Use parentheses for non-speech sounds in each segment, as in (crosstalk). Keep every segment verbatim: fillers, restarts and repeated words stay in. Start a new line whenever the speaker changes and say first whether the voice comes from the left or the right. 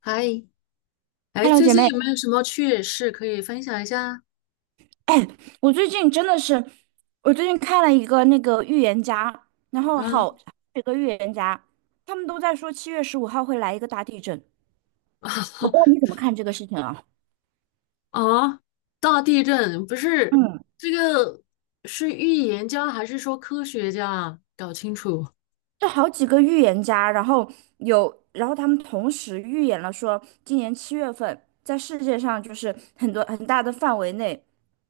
left: 嗨，哎，
right: Hello，
left: 最
right: 姐
left: 近
right: 妹，
left: 有没有什么趣事可以分享一下？
right: (clears throat) 哎，我最近真的是，我最近看了一个那个预言家，然后好
left: 嗯。
right: 几个预言家，他们都在说七月十五号会来一个大地震，我不知道你
left: (laughs)
right: 怎么看这个事情啊？
left: 啊，大地震不是
right: 嗯，
left: 这个是预言家还是说科学家啊？搞清楚。
right: 这好几个预言家，然后有，然后他们同时预言了说，今年七月份在世界上就是很多很大的范围内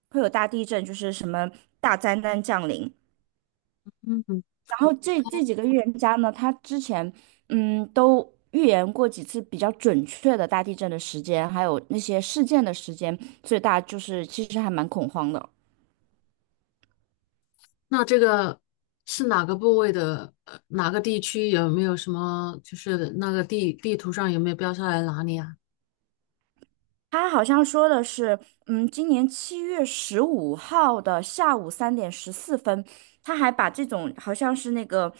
right: 会有大地震，就是什么大灾难降临，
left: 嗯，
right: 然后这这几个预言家呢，他之前嗯都预言过几次比较准确的大地震的时间，还有那些事件的时间，所以大家就是其实还蛮恐慌的。
left: 那这个是哪个部位的？呃，哪个地区有没有什么？就是那个地地图上有没有标下来哪里啊？
right: 他好像说的是，嗯，今年七月十五号的下午三点十四分，他还把这种好像是那个，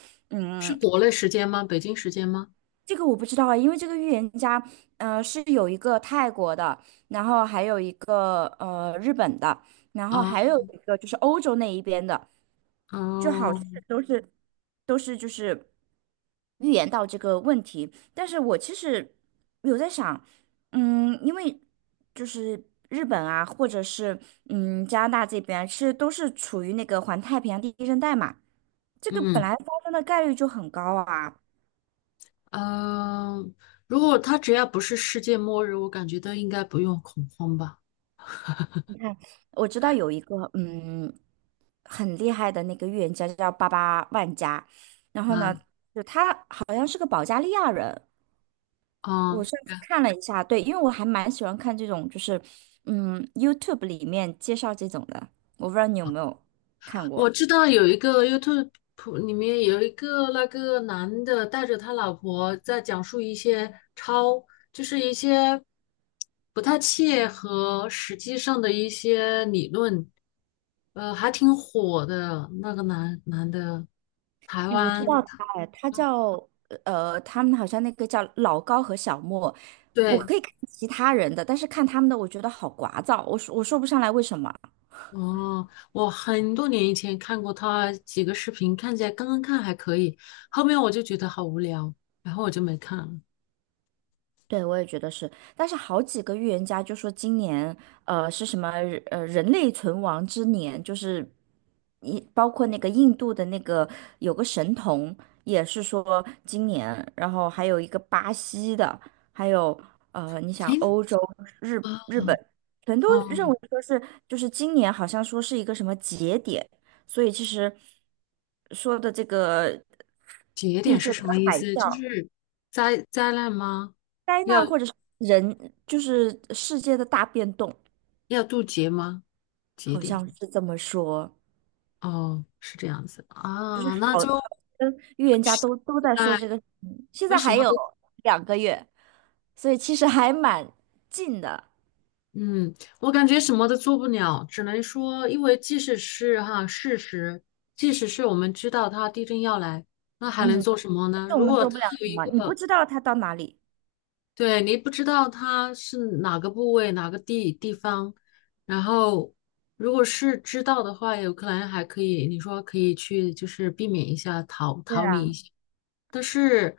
left: 是
right: 嗯，
left: 国内时间吗？北京时间吗？
right: 这个我不知道啊，因为这个预言家，呃，是有一个泰国的，然后还有一个呃日本的，然后
left: 啊，
right: 还有一个就是欧洲那一边的，就好
left: 哦，
right: 像都是都是就是预言到这个问题。但是我其实有在想，嗯，因为就是日本啊，或者是嗯加拿大这边啊，其实都是处于那个环太平洋地震带嘛，这个本
left: 嗯。
right: 来发生的概率就很高啊。
left: 嗯，如果他只要不是世界末日，我感觉都应该不用恐慌吧。
right: 你看，我知道有一个嗯很厉害的那个预言家叫巴巴万加，然后
left: 啊
right: 呢，好像是个保加利亚人。我
left: 啊，
right: 上次看了一下，对，因为我还蛮喜欢看这种，就是嗯 YouTube 里面介绍这种的，我不知道你有没有看过。
left: 我知道有一个 YouTube 里面有一个那个男的带着他老婆在讲述一些超，就是一些不太切合实际上的一些理论，呃，还挺火的那个男男的，台
right: 哎，我知
left: 湾，
right: 道他，哎，他叫呃，他们好像那个叫老高和小莫。我
left: 对。
right: 可以看其他人的，但是看他们的，我觉得好聒噪，我说我说不上来为什么。
left: 哦，我很多年以前看过他几个视频，看起来刚刚看还可以，后面我就觉得好无聊，然后我就没看了。
right: 对，我也觉得是，但是好几个预言家就说今年，呃，是什么人呃人类存亡之年，就是一包括那个印度的那个有个神童也是说今年，然后还有一个巴西的，还有呃，你想
left: 哎，
right: 欧洲、日日本，全都认
left: 哦，
right: 为说是就是今年好像说是一个什么节点，所以其实说的这个
left: 节
right: 地
left: 点是
right: 震
left: 什么
right: 跟
left: 意
right: 海
left: 思？就
right: 啸。
left: 是灾灾难吗？
right: 灾
left: 要
right: 难或者是人，就是世界的大变动，
left: 要渡劫吗？节
right: 好
left: 点？
right: 像是这么说。
left: 哦，是这样子啊，那就
right: 嗯，预言家都都在
left: 在
right: 说这个事情，现
left: 为
right: 在
left: 什
right: 还
left: 么
right: 有
left: 都
right: 两个月，所以其实还蛮近的。
left: 嗯，我感觉什么都做不了，只能说，因为即使是哈事实，即使是我们知道它地震要来，那还能
right: 嗯，
left: 做什么
right: 但
left: 呢？
right: 是我
left: 如
right: 们
left: 果
right: 做
left: 它
right: 不了
left: 有
right: 什
left: 一
right: 么，你不
left: 个，
right: 知道它到哪里。
left: 对，你不知道它是哪个部位、哪个地地方，然后如果是知道的话，有可能还可以，你说可以去就是避免一下，逃
right: 对
left: 逃离一
right: 啊。
left: 下。但是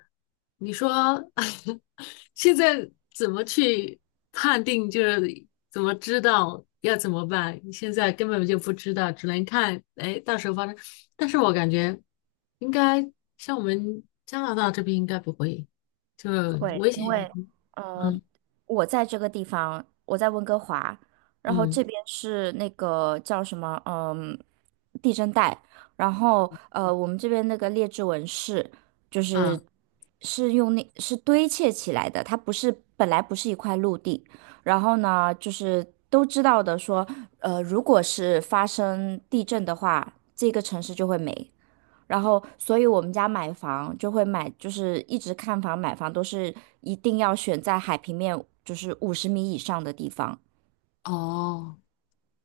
left: 你说 (laughs) 现在怎么去判定，就是怎么知道要怎么办？现在根本就不知道，只能看，哎，到时候发生。但是我感觉应该像我们加拿大这边应该不会，就
right: 会，
left: 危险
right: 因为呃，
left: 嗯
right: 我在这个地方，我在温哥华，然后
left: 嗯
right: 这边是那个叫什么，嗯，地震带，然后呃，我们这边那个列治文市就
left: 嗯
right: 是
left: 啊。
right: 是用那是堆砌起来的，它不是本来不是一块陆地，然后呢，就是都知道的说，呃，如果是发生地震的话，这个城市就会没。然后，所以我们家买房就会买，就是一直看房买房都是一定要选在海平面就是五十米以上的地方。
left: 哦，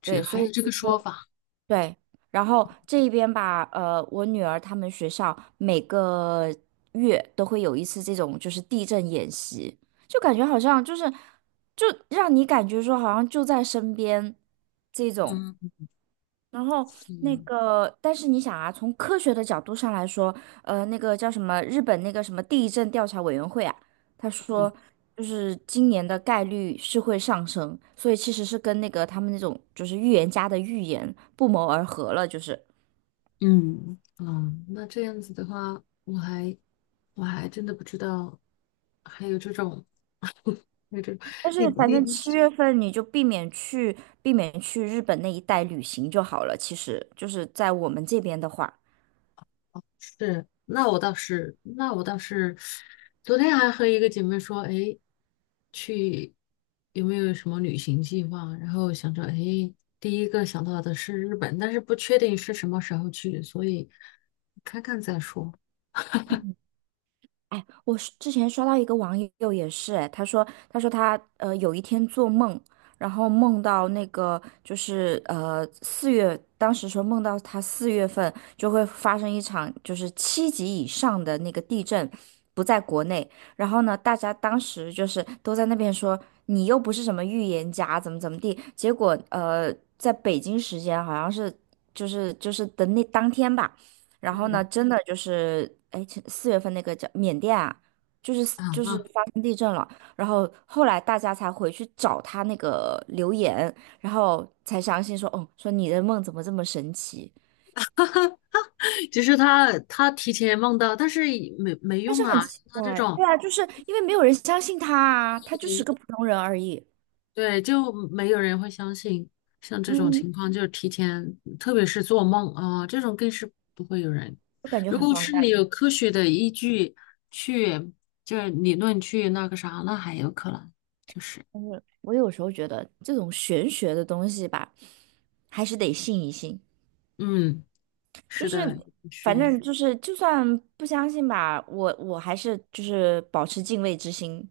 left: 这
right: 对，
left: 还
right: 所
left: 有这
right: 以
left: 个说法，
right: 对，然后这一边吧，呃，我女儿他们学校每个月都会有一次这种就是地震演习，就感觉好像就是就让你感觉说好像就在身边这种。
left: 嗯
right: 然后那
left: 嗯。
right: 个，但是你想啊，从科学的角度上来说，呃，那个叫什么日本那个什么地震调查委员会啊，他说就是今年的概率是会上升，所以其实是跟那个他们那种就是预言家的预言不谋而合了，就是。
left: 嗯，啊，那这样子的话，我还我还真的不知道还有这种，(laughs) 有这种，
right: 但
left: 你
right: 是反
left: 你
right: 正
left: 你
right: 七月份你就避免去避免去日本那一带旅行就好了，其实就是在我们这边的话。
left: 是，那我倒是，那我倒是，昨天还和一个姐妹说，哎，去有没有什么旅行计划？然后想着，哎，第一个想到的是日本，但是不确定是什么时候去，所以看看再说。
right: 哎，我是之前刷到一个网友也是，哎，他说，他说他呃有一天做梦，然后梦到那个就是呃四月，当时说梦到他四月份就会发生一场就是七级以上的那个地震，不在国内，然后呢，大家当时就是都在那边说你又不是什么预言家，怎么怎么地，结果呃在北京时间好像是就是就是的那当天吧。然后呢，
left: 嗯
right: 真的就是，哎，前四月份那个叫缅甸啊，就是就是
left: 啊。
right: 发生地震了，然后后来大家才回去找他那个留言，然后才相信说，哦，说你的梦怎么这么神奇？
left: 其实他他提前梦到，但是也没没
right: 但
left: 用
right: 是很
left: 啊。
right: 奇
left: 像他这
right: 怪，
left: 种，
right: 对啊，就是因为没有人相信他啊，他就是个普通人而已，
left: 对，就没有人会相信。像这种
right: 嗯，
left: 情况，就是提前，特别是做梦啊，这种更是不会有人。
right: 我感觉
left: 如
right: 很
left: 果
right: 荒
left: 是你
right: 诞。
left: 有科学的依据去，就是理论去那个啥，那还有可能。就是，
right: 但是我有时候觉得这种玄学的东西吧，还是得信一信。
left: 嗯，
right: 就
left: 是
right: 是
left: 的，
right: 反
left: 轩。
right: 正就是，就算不相信吧，我我还是就是保持敬畏之心。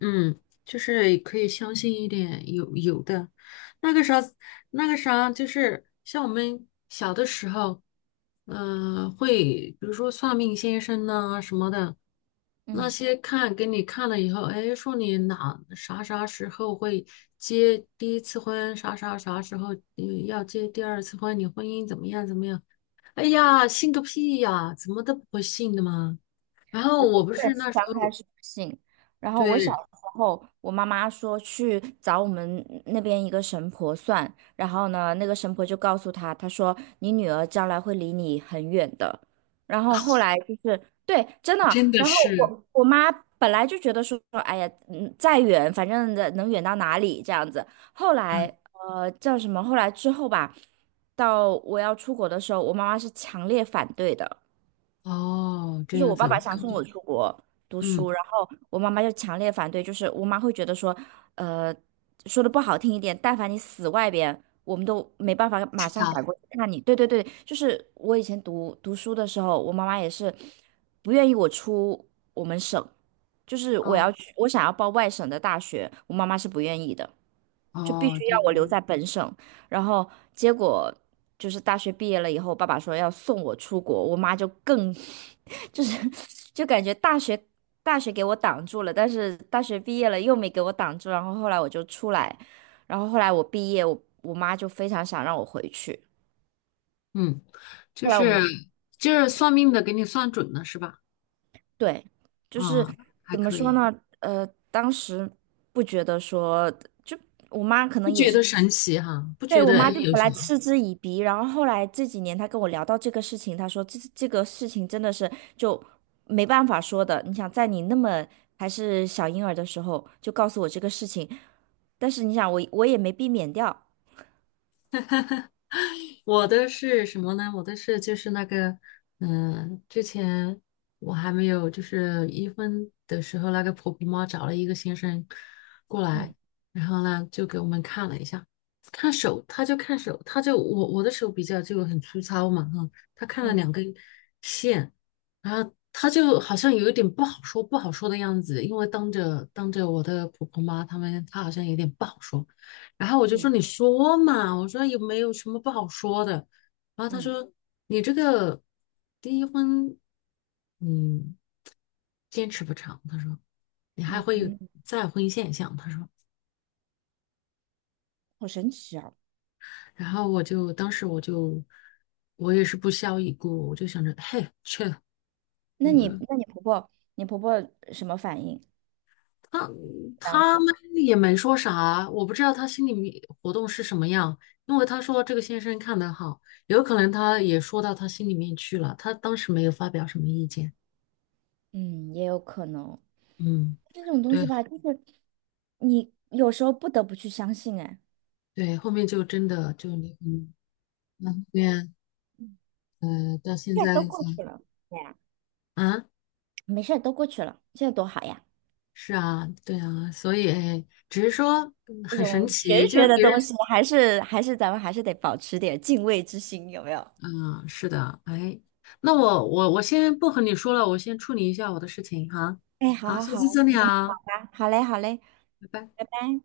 left: 嗯，就是可以相信一点，有有的，那个啥，那个啥，就是像我们小的时候，嗯、会比如说算命先生呐、什么的，那
right: 嗯。
left: 些看给你看了以后，哎，说你哪啥啥时候会结第一次婚，啥啥啥时候嗯要结第二次婚，你婚姻怎么样怎么样？哎呀，信个屁呀，怎么都不会信的嘛。然后
right: 我
left: 我
right: 我
left: 不
right: 也
left: 是那
right: 是
left: 时
right: 刚开
left: 候，
right: 始不信，然后我小
left: 对，
right: 时候，我妈妈说去找我们那边一个神婆算，然后呢，那个神婆就告诉她，她说你女儿将来会离你很远的。然后后来就是对，真的，
left: 真的
right: 然后
left: 是。
right: 我我妈本来就觉得说，哎呀，嗯，再远反正的能远到哪里这样子。后来呃叫什么？后来之后吧，到我要出国的时候，我妈妈是强烈反对的。
left: 哦，
right: 就
left: 这
right: 是
left: 样
right: 我爸
left: 子，我
right: 爸想
left: 感
right: 送
left: 觉，
right: 我出国读书，
left: 嗯，
right: 然后我妈妈就强烈反对，就是我妈会觉得说，呃，说的不好听一点，但凡你死外边，我们都没办法马
left: 知
right: 上
left: 道，
right: 赶过去看你。对对对，就是我以前读读书的时候，我妈妈也是不愿意我出我们省，就是我
left: 哦。
right: 要去，我想要报外省的大学，我妈妈是不愿意的，就必
left: 哦，
right: 须
left: 这
right: 要
left: 样
right: 我
left: 啊，
right: 留在本省。然后结果就是大学毕业了以后，爸爸说要送我出国，我妈就更 (laughs) 就是就感觉大学大学给我挡住了，但是大学毕业了又没给我挡住，然后后来我就出来，然后后来我毕业，我我妈就非常想让我回去，
left: 嗯，就
right: 后来我
left: 是
right: 们
left: 就是算命的给你算准了是吧？
right: 对，就是
left: 啊、还
right: 怎么
left: 可
right: 说
left: 以，
right: 呢，呃，当时不觉得说，就我妈可能
left: 不
right: 也
left: 觉
right: 是。
left: 得神奇哈、不
right: 对，
left: 觉
right: 我
left: 得哎
right: 妈就
left: 有
right: 本
left: 什
right: 来嗤之以鼻，然后后来这几年她跟我聊到这个事情，她说这这个事情真的是就没办法说的。你想在你那么还是小婴儿的时候就告诉我这个事情，但是你想我我也没避免掉，
left: (laughs) 我的是什么呢？我的是就是那个，嗯、之前我还没有就是一婚的时候，那个婆婆妈找了一个先生过来，
right: 嗯
left: 然后呢就给我们看了一下，看手，他就看手，他就我我的手比较就很粗糙嘛，哈，他看了
right: 嗯
left: 两根线，然后他就好像有一点不好说不好说的样子，因为当着当着我的婆婆妈他们，他好像有点不好说。然后我就说
right: 嗯
left: 你说嘛，我说有没有什么不好说的？然后他
right: 嗯
left: 说你这个第一婚，嗯，坚持不长。他说你还
right: 嗯
left: 会有
right: 嗯，
left: 再婚现象。他说，
right: 好神奇啊！
left: 然后我就当时我就我也是不屑一顾，我就想着嘿去，
right: 那你
left: 嗯，
right: 那你婆婆你婆婆什么反应？
left: 他
right: 当
left: 他
right: 时
left: 们也没说啥，我不知道他心里面活动是什么样，因为他说这个先生看的好。有可能他也说到他心里面去了，他当时没有发表什么意见。
right: 嗯也有可能
left: 嗯，
right: 这种东
left: 对
right: 西吧，就是你有时候不得不去相信，哎，
left: 对，后面就真的就离婚，那后面呃到现
right: 这
left: 在
right: 都过
left: 才
right: 去了。对，
left: 啊，
right: 没事儿，都过去了，这多好呀！
left: 是啊，对啊，所以只是说嗯
right: 这
left: 很
right: 种
left: 神
right: 玄
left: 奇，就
right: 学
left: 是
right: 的
left: 别人
right: 东西，还是还是咱们还是得保持点敬畏之心，有没有？
left: 嗯、是的，哎，那我我我先不和你说了，我先处理一下我的事情哈，
right: 哎，好
left: 好，
right: 好
left: 下次
right: 好，
left: 再聊，
right: 好嘞，好嘞，
left: 拜拜。
right: 拜拜。